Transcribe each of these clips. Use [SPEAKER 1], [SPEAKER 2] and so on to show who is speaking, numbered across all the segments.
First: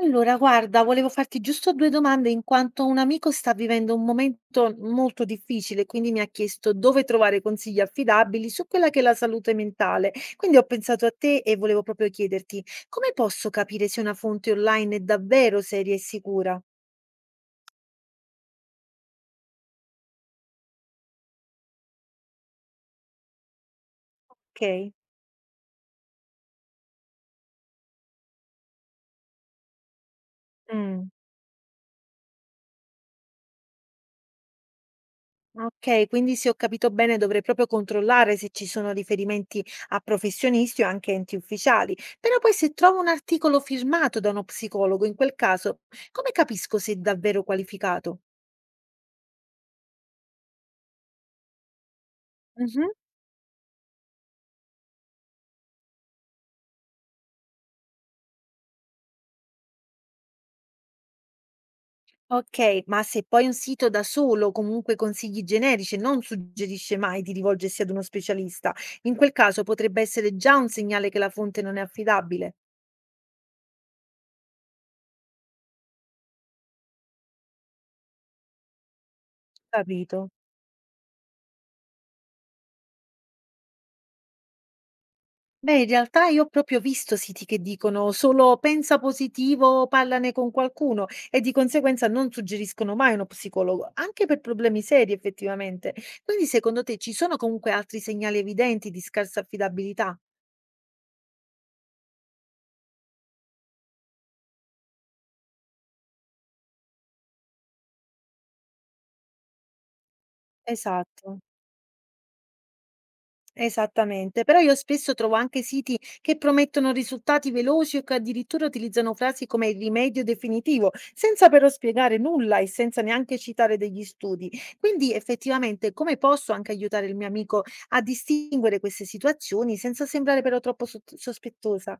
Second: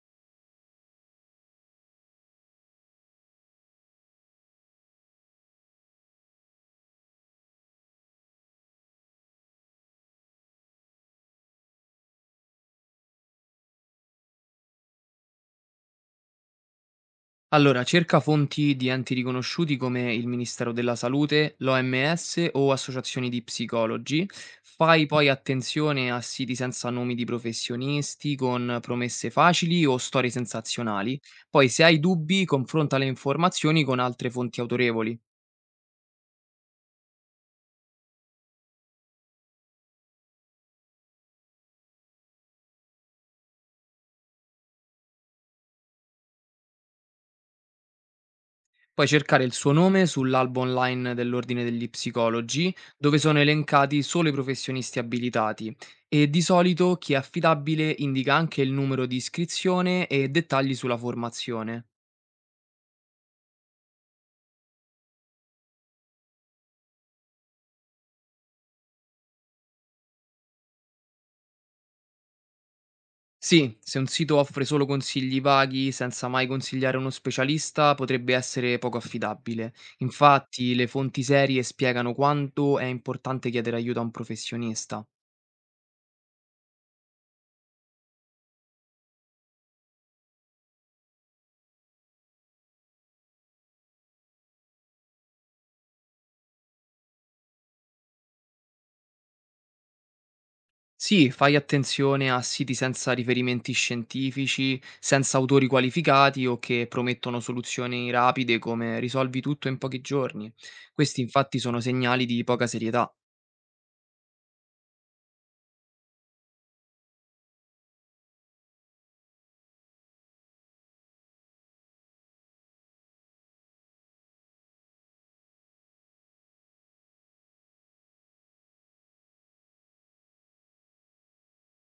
[SPEAKER 1] Allora, guarda, volevo farti giusto 2 domande in quanto un amico sta vivendo un momento molto difficile, quindi mi ha chiesto dove trovare consigli affidabili su quella che è la salute mentale. Quindi ho pensato a te e volevo proprio chiederti come posso capire se una fonte online è davvero seria e sicura?
[SPEAKER 2] Allora, cerca fonti di enti riconosciuti come il Ministero della Salute, l'OMS o associazioni di psicologi.
[SPEAKER 1] Ok?
[SPEAKER 2] Fai poi attenzione a siti senza nomi di professionisti, con promesse facili o storie
[SPEAKER 1] Mm.
[SPEAKER 2] sensazionali. Poi, se hai dubbi, confronta le informazioni con altre fonti autorevoli.
[SPEAKER 1] Okay, quindi se ho capito bene dovrei proprio controllare se ci sono riferimenti a professionisti o anche enti ufficiali, però poi se trovo un articolo firmato da uno psicologo, in quel caso come capisco se è davvero qualificato?
[SPEAKER 2] Puoi cercare il suo nome sull'albo online dell'Ordine degli Psicologi,
[SPEAKER 1] Mhm.
[SPEAKER 2] dove sono elencati solo i professionisti abilitati e di solito chi è affidabile indica anche il numero di iscrizione e dettagli sulla formazione.
[SPEAKER 1] Ok, ma se poi un sito da solo comunque consigli generici e non suggerisce mai di rivolgersi ad uno specialista, in quel caso potrebbe essere già un segnale che la fonte non è affidabile.
[SPEAKER 2] Sì, se un sito offre solo consigli vaghi senza mai consigliare uno specialista potrebbe essere poco affidabile.
[SPEAKER 1] Capito?
[SPEAKER 2] Infatti le fonti serie spiegano quanto è importante chiedere aiuto a un professionista.
[SPEAKER 1] Beh, in realtà io ho proprio visto siti che dicono solo pensa positivo, parlane con qualcuno e di conseguenza non suggeriscono mai uno psicologo, anche per problemi seri effettivamente. Quindi secondo te ci sono comunque altri segnali evidenti di scarsa affidabilità?
[SPEAKER 2] Sì, fai attenzione a siti senza riferimenti scientifici, senza autori qualificati o che promettono soluzioni rapide come risolvi tutto in pochi giorni. Questi
[SPEAKER 1] Esatto.
[SPEAKER 2] infatti sono segnali di poca serietà.
[SPEAKER 1] Esattamente, però io spesso trovo anche siti che promettono risultati veloci o che addirittura utilizzano frasi come il rimedio definitivo, senza però spiegare nulla e senza neanche citare degli studi. Quindi effettivamente come posso anche aiutare il mio amico a distinguere queste situazioni senza sembrare però troppo sospettosa?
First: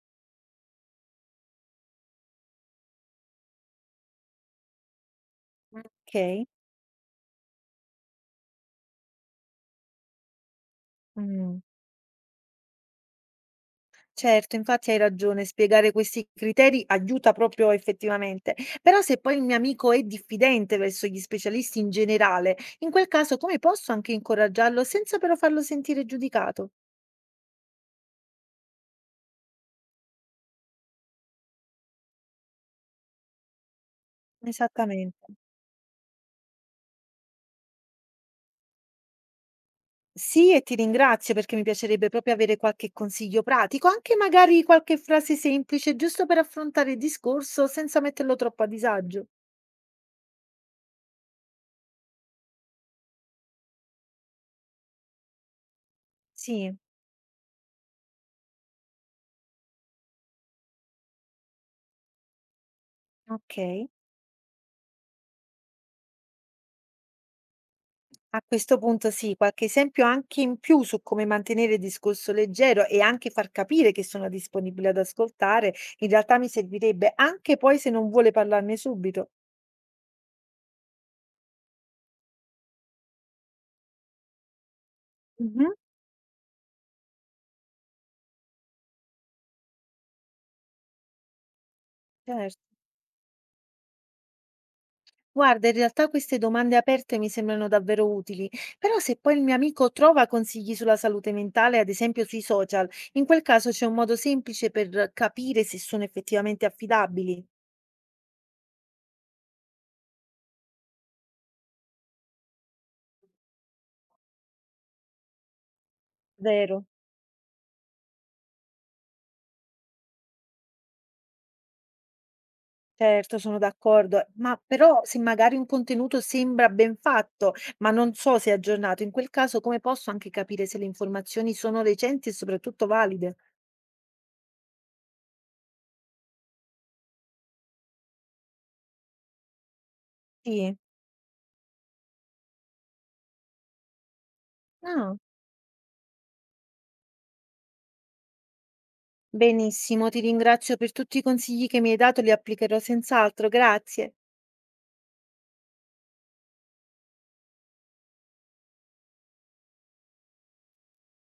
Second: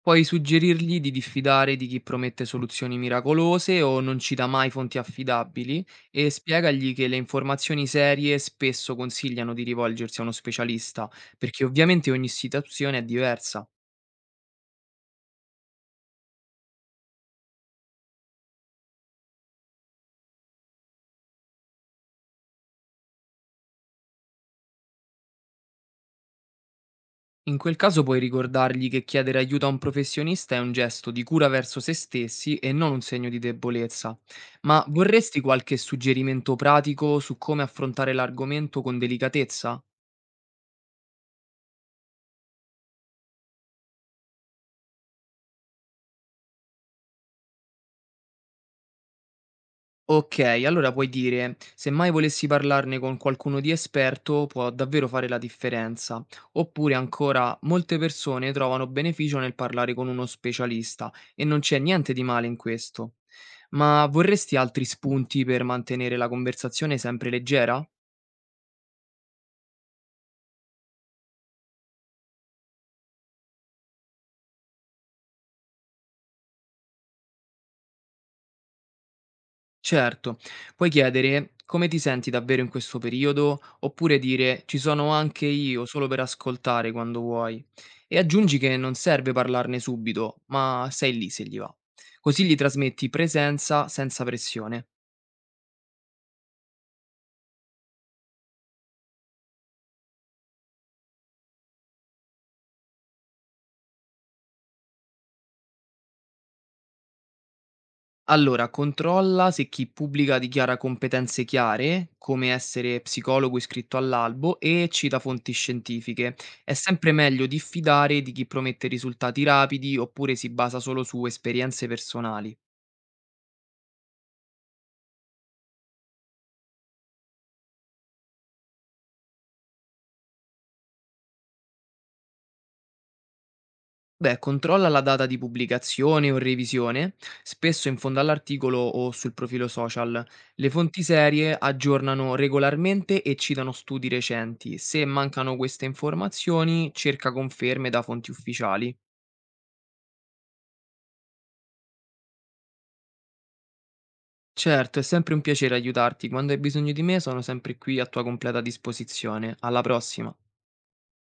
[SPEAKER 2] Puoi suggerirgli di diffidare di chi promette soluzioni miracolose o non cita mai fonti affidabili
[SPEAKER 1] Ok.
[SPEAKER 2] e spiegagli che le informazioni serie spesso consigliano di rivolgersi a uno specialista,
[SPEAKER 1] Mm.
[SPEAKER 2] perché ovviamente ogni situazione è diversa.
[SPEAKER 1] Certo, infatti hai ragione, spiegare questi criteri aiuta proprio effettivamente. Però se poi il mio amico è diffidente verso gli specialisti in generale, in quel caso come posso anche incoraggiarlo senza però farlo sentire giudicato?
[SPEAKER 2] In quel caso puoi ricordargli che chiedere aiuto a un professionista è un gesto di cura verso se stessi e non un segno di debolezza. Ma
[SPEAKER 1] Esattamente.
[SPEAKER 2] vorresti qualche suggerimento pratico su come affrontare l'argomento con delicatezza?
[SPEAKER 1] Sì, e ti ringrazio perché mi piacerebbe proprio avere qualche consiglio pratico, anche magari qualche frase semplice, giusto per affrontare il discorso senza metterlo troppo a disagio.
[SPEAKER 2] Okay, allora puoi dire: "Se mai volessi parlarne con qualcuno di esperto, può davvero fare la differenza".
[SPEAKER 1] Sì,
[SPEAKER 2] Oppure ancora: "Molte persone trovano beneficio nel parlare con uno specialista e non c'è niente di male in questo".
[SPEAKER 1] ok.
[SPEAKER 2] Ma vorresti altri spunti per mantenere la conversazione sempre leggera?
[SPEAKER 1] A questo punto sì, qualche esempio anche in più su come mantenere il discorso leggero e anche far capire che sono disponibile ad ascoltare, in realtà mi servirebbe anche poi se non vuole parlarne subito.
[SPEAKER 2] Certo, puoi chiedere: "Come ti senti davvero in questo periodo?" Oppure dire: "Ci sono anche
[SPEAKER 1] Mhm.
[SPEAKER 2] io, solo per ascoltare quando vuoi." E aggiungi che non serve parlarne subito, ma sei lì se gli va. Così gli
[SPEAKER 1] Certo.
[SPEAKER 2] trasmetti presenza senza pressione.
[SPEAKER 1] Guarda, in realtà queste domande aperte mi sembrano davvero utili, però se poi il mio amico trova consigli sulla salute mentale, ad esempio sui social, in quel caso c'è un modo semplice per capire se sono effettivamente affidabili,
[SPEAKER 2] Allora, controlla se chi pubblica dichiara competenze chiare, come essere psicologo iscritto all'albo, e cita fonti scientifiche. È
[SPEAKER 1] vero?
[SPEAKER 2] sempre meglio diffidare di chi promette risultati rapidi oppure si basa solo su esperienze personali.
[SPEAKER 1] Certo, sono d'accordo, ma però se magari un contenuto sembra ben fatto, ma non so se è aggiornato, in quel caso come posso anche capire se le informazioni sono recenti e soprattutto valide?
[SPEAKER 2] Beh, controlla la data di pubblicazione o revisione, spesso in fondo all'articolo o sul profilo social. Le
[SPEAKER 1] Sì.
[SPEAKER 2] fonti serie aggiornano regolarmente e citano studi recenti. Se
[SPEAKER 1] Ah,
[SPEAKER 2] mancano queste informazioni, cerca conferme da fonti ufficiali.
[SPEAKER 1] benissimo, ti ringrazio per tutti i consigli che mi hai dato, li applicherò senz'altro, grazie.
[SPEAKER 2] Certo, è sempre un piacere aiutarti. Quando hai bisogno di me, sono sempre qui a tua completa disposizione. Alla prossima.